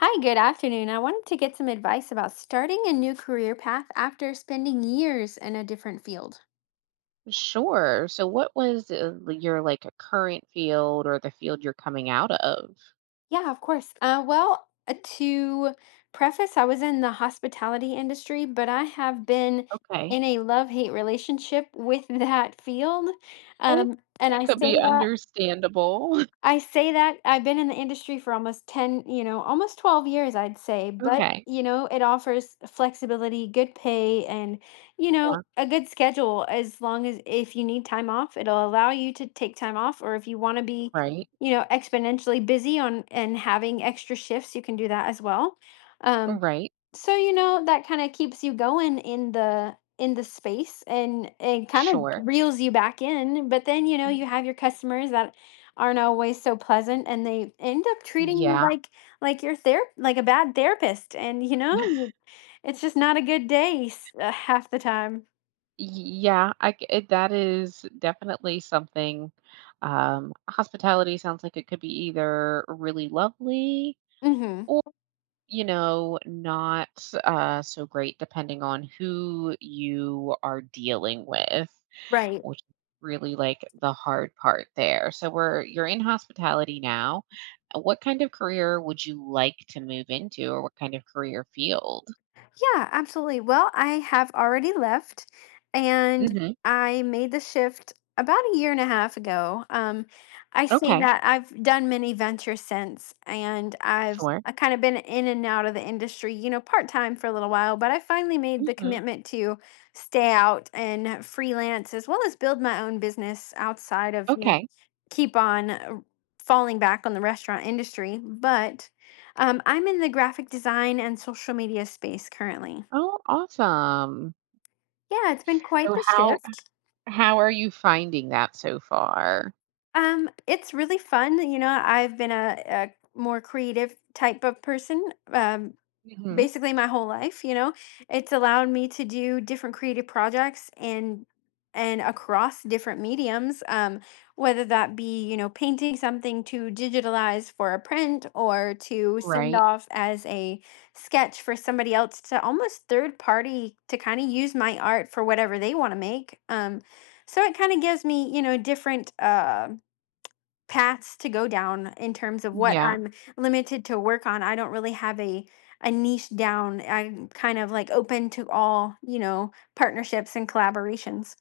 Hi, good afternoon. I wanted to get some advice about starting a new career path after spending years in a different field. Sure. So, what was your like current field or the field you're coming out of? Yeah, of course. Well, to preface, I was in the hospitality industry, but I have been Okay. in a love-hate relationship with that field. I And that I could say be that understandable. I say that I've been in the industry for almost 10, you know, almost 12 years, I'd say, but, Okay. you know, it offers flexibility, good pay, and, you know, Yeah. a good schedule as long as if you need time off, it'll allow you to take time off, or if you want to be, Right. you know, exponentially busy on and having extra shifts, you can do that as well. Um, Right. so, you know, that kinda keeps you going in the space, and it kinda Sure. reels you back in. But then, you know, you have your customers that aren't always so pleasant, and they end up treating you Yeah. Like your ther like a bad therapist. And, you know, it's just not a good day s half the time. That is definitely something. Hospitality sounds like it could be either really lovely Mhm. or, you know, not so great, depending on who you are dealing with. Right. Which is really like the hard part there. So we're you're in hospitality now. What kind of career would you like to move into or what kind of career field? Yeah, absolutely. Well, I have already left, and Hmm. I made the shift about a year and a half ago. I say Okay. that I've done many ventures since, and I've Sure. I kind of been in and out of the industry, you know, part time for a little while, but I finally made the Hmm. commitment to stay out and freelance as well as build my own business outside of, you know, Okay. keep on falling back on the restaurant industry. But I'm in the graphic design and social media space currently. Oh, awesome. Yeah, it's been quite So the how shift. how are you finding that so far? It's really fun. You know, I've been a more creative type of person, Hmm. basically my whole life. You know, it's allowed me to do different creative projects and across different mediums, whether that be, you know, painting something to digitalize for a print or to send Right. off as a sketch for somebody else to almost third party to kind of use my art for whatever they want to make. So it kind of gives me, you know, different paths to go down in terms of what Yeah. I'm limited to work on. I don't really have a niche down. I'm kind of like open to all, you know, partnerships and collaborations.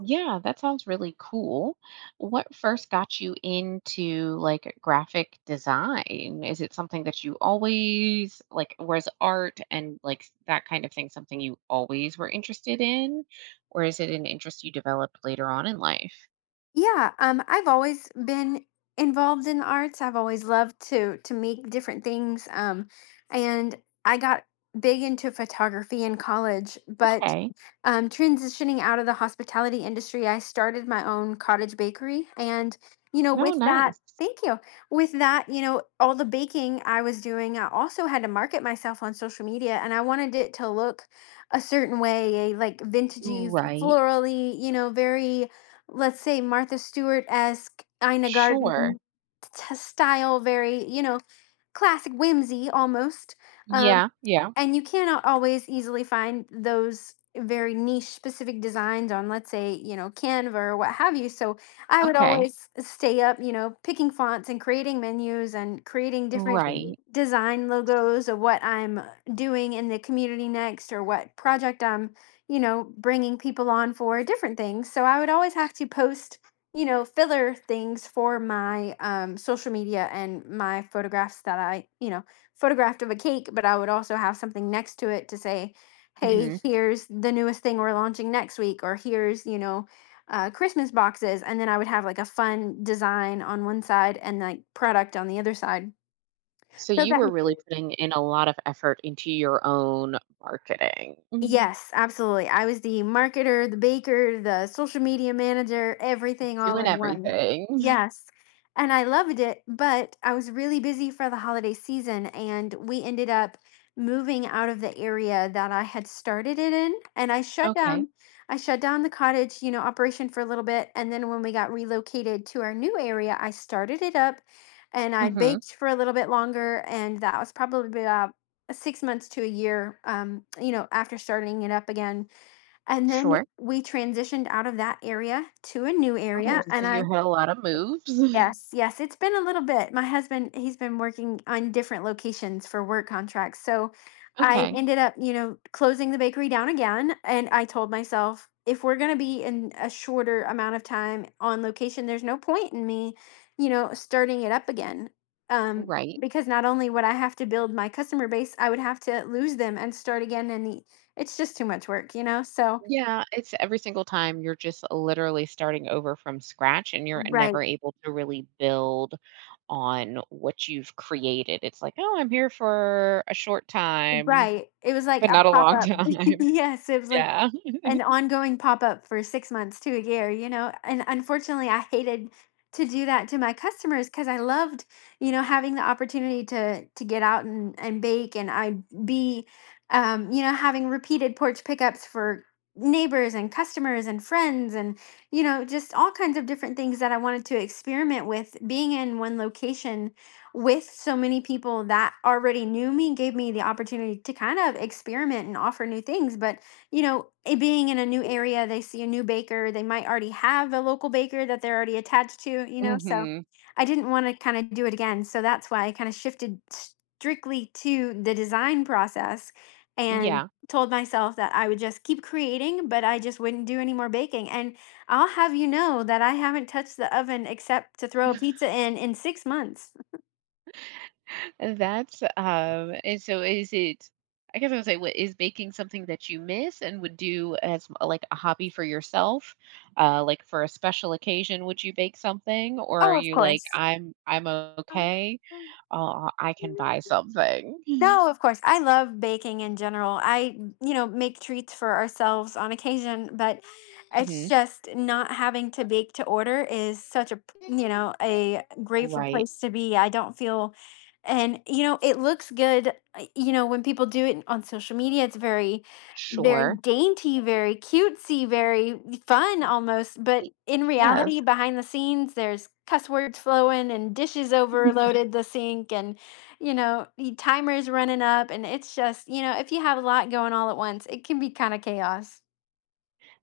Yeah, that sounds really cool. What first got you into like graphic design? Is it something that you always like, was art and like that kind of thing something you always were interested in? Or is it an interest you developed later on in life? Yeah, I've always been involved in the arts. I've always loved to make different things, and I got big into photography in college. but Okay. um, transitioning out of the hospitality industry, I started my own cottage bakery. And, you know, Oh, with that, nice. thank you. With that, you know, all the baking I was doing, I also had to market myself on social media, and I wanted it to look a certain way, a like vintagey, Right. florally, you know, very, let's say, Martha Stewart esque. Ina Sure. Garden style, very, you know, classic whimsy almost. um, Yeah. Yeah. and you cannot always easily find those very niche specific designs on, let's say, you know, canva or what have you. So I would Okay. always stay up, you know, picking fonts and creating menus and creating different, mhm, Right. design logos of what I'm doing in the community next, or what project i'm, you know, bringing people on for different things. So I would always have to post, you know, filler things for my social media, and my photographs that i, you know, photographed of a cake. But I would also have something next to it to say, hey, Hmm. mhm, here's the newest thing we're launching next week, or here's, you know, Christmas boxes. And then I would have like a fun design on one side and like product on the other side. So So you that, were mhm. really putting in a lot of effort into your own marketing. Yes, absolutely. I was the marketer, the baker, the social media manager, everything all Doing in one. everything. Yes. And I loved it, but I was really busy for the holiday season, and we ended up moving out of the area that I had started it in, and I shut Okay. down I shut down the cottage, you know, operation for a little bit. And then when we got relocated to our new area, I started it up, and I Mhm. baked for a little bit longer. And that was probably about 6 months to a year, you know, after starting it up again. And then Sure. we transitioned out of that area to a new Oh, area, so and you i— had a lot of moves. Yes, yes, it's been a little bit. My husband, he's been working on different locations for work contracts. So I, mhm, Okay. ended up, you know, closing the bakery down again. And I told myself, if we're going to be in a shorter amount of time on location, there's no point in me, you know, starting it up again. Um, Right. because not only would I have to build my customer base, I would have to lose them and start again. And it's just too much work, you know? So, Yeah, it's every single time you're just literally starting over from scratch and you're right, never able to really build on what you've created. It's like, "Oh, I'm here for a short time, right. It was like but a not a pop long up. time." Yes, it was like Yeah. an ongoing pop up for 6 months to a year, you know. And unfortunately, I hated to do that to my customers, because I loved, you know, having the opportunity to get out and bake. And I'd be, you know, having repeated porch pickups for neighbors and customers and friends, and, you know, just all kinds of different things that I wanted to experiment with. Being in one location with so many people that already knew me gave me the opportunity to kind of experiment and offer new things. But, you know, it being in a new area, they see a new baker. They might already have a local baker that they're already attached to, you know. So Mhm. I didn't want to kind of do it again. So that's why I kind of shifted strictly to the design process, and Yeah. told myself that I would just keep creating, but I just wouldn't do any more baking. And I'll have you know that I haven't touched the oven except to throw a pizza in 6 months. That's and so is it I guess I would say what is baking something that you miss and would do as like a hobby for yourself? Like for a special occasion, would you bake something or are Oh, of you like course. I'm okay. I can buy something. No, of course. I love baking in general. I, you know, make treats for ourselves on occasion. But it's Hmm. just not having to bake to order is such a grateful Right. place to be. I don't feel, and, you know, it looks good. You know, when people do it on social media, it's very, very Sure. dainty, very cutesy, very fun almost. But Y- in Yes. reality, behind the scenes, there's cuss words flowing and dishes overloaded the sink, and, you know, the timer's running up. And it's just, you know, if you have a lot going all at once, it can be kind of chaos.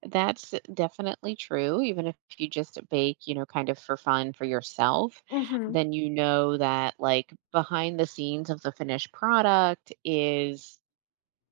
That's definitely true. Even if you just bake, you know, kind of for fun for yourself, Mhm. then you know that like behind the scenes of the finished product is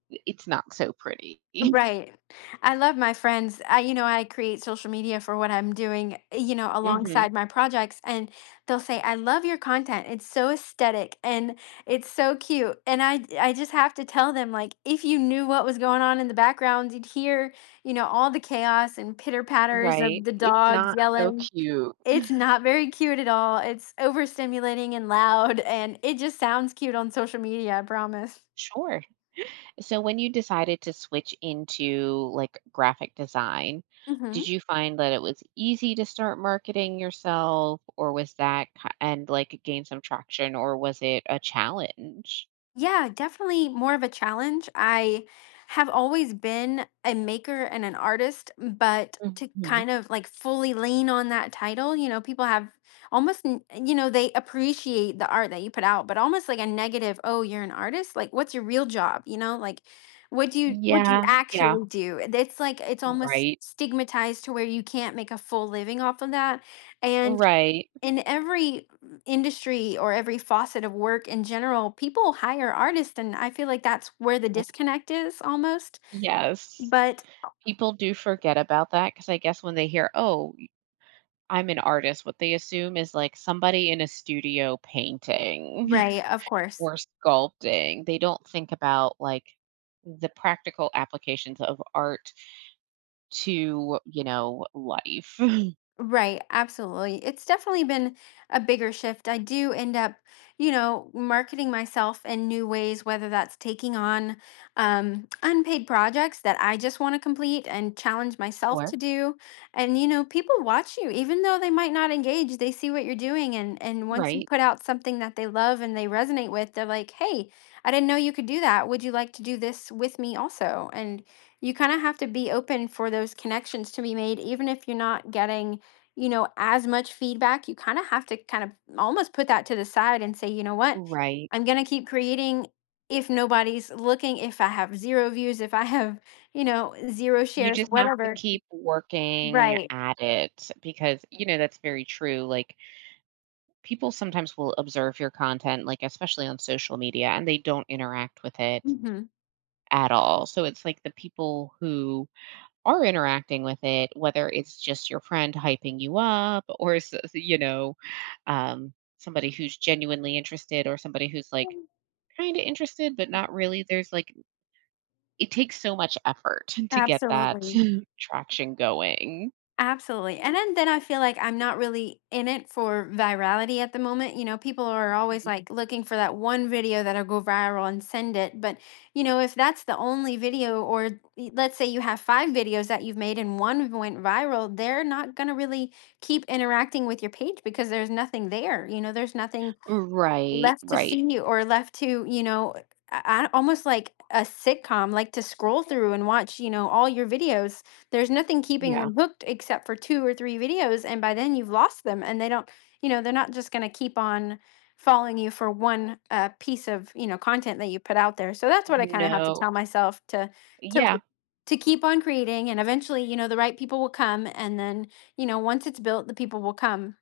it's not so pretty. Right. I love my friends. I create social media for what I'm doing, you know, Hmm. alongside my projects. And they'll say, I love your content. It's so aesthetic, and it's so cute. And I just have to tell them, like, if you knew what was going on in the background, you'd hear, you know, all the chaos and pitter patters Right. of the It's dogs not so yelling. cute. It's not very cute at all. It's overstimulating and loud, and it just sounds cute on social media, I promise. Sure. So when you decided to switch into like graphic design, Mhm. did you find that it was easy to start marketing yourself or was that and like gain some traction or was it a challenge? Yeah, definitely more of a challenge. I have always been a maker and an artist, but to Mhm. kind of like fully lean on that title, you know, people have almost, you know, they appreciate the art that you put out, but almost like a negative. Oh, you're an artist? Like, what's your real job? You know, like, what do you Yeah, yeah, actually do? And it's like it's almost right, stigmatized to where you can't make a full living off of that. And right. in every industry or every facet of work in general, people hire artists, and I feel like that's where the Yep. disconnect is almost. Yes. But People do forget about that because I guess when they hear, "Oh, y I'm an artist," what they assume is, like, somebody in a studio painting right, of course. or sculpting. They don't think about, like, the practical applications of art to, you know, life. Right, absolutely. It's definitely been a bigger shift. I do end up, you know, marketing myself in new ways, whether that's taking on unpaid projects that I just want to complete and challenge myself Sure. to do. And, you know, people watch you. Even though they might not engage, they see what you're doing. And once you Right, put out something that they love and they resonate with, they're like, hey, I didn't know you could do that. Would you like to do this with me also? And you kind of have to be open for those connections to be made, even if you're not getting, you know, as much feedback. You kind of have to kind of almost put that to the side and say, you know what? right. I'm going to keep creating, if nobody's looking, if I have zero views, if I have, you know, zero You shares, just have to whatever. keep working Right. at it because, you know, that's very true, like people sometimes will observe your content, like, especially on social media, and they don't interact with it Hmm. at all. So it's like the people who are interacting with it, whether it's just your friend hyping you up or, you know, um, somebody who's genuinely interested or somebody who's like kind of interested, but not really. There's like, it takes so much effort to get that Absolutely. traction going. Absolutely, and then I feel like I'm not really in it for virality at the moment. You know, people are always, like, looking for that one video that'll go viral and send it, but, you know, if that's the only video, or y let's say you have 5 videos that you've made and 1 went viral, they're not gonna really keep interacting with your page, because there's nothing there. You know, there's nothing Right, left to right. see or left to, you know, almost like a sitcom, like to scroll through and watch, you know, all your videos. There's nothing keeping Yeah. them hooked except for two or three videos. And by then you've lost them, and they don't, you know, they're not just going to keep on following you for one piece of, you know, content that you put out there. So that's what I kind of have to No. tell myself to, to, Yeah. Keep on creating. And eventually, you know, the right people will come. And then, you know, once it's built, the people will come.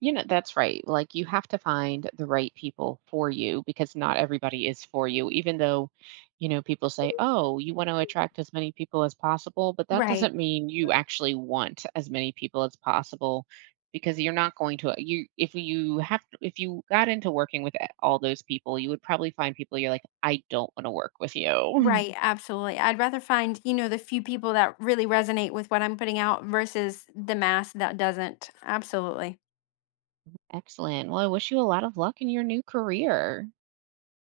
You know, that's right. Like you have to find the right people for you because not everybody is for you, even though, you know, people say, oh, you want to attract as many people as possible. But that Right. doesn't mean you actually want as many people as possible because you're not going to, you, if you have, if you got into working with all those people, you would probably find people you're like, I don't want to work with you. Right, absolutely. I'd rather find, you know, the few people that really resonate with what I'm putting out versus the mass that doesn't. Absolutely. Excellent. Well, I wish you a lot of luck in your new career.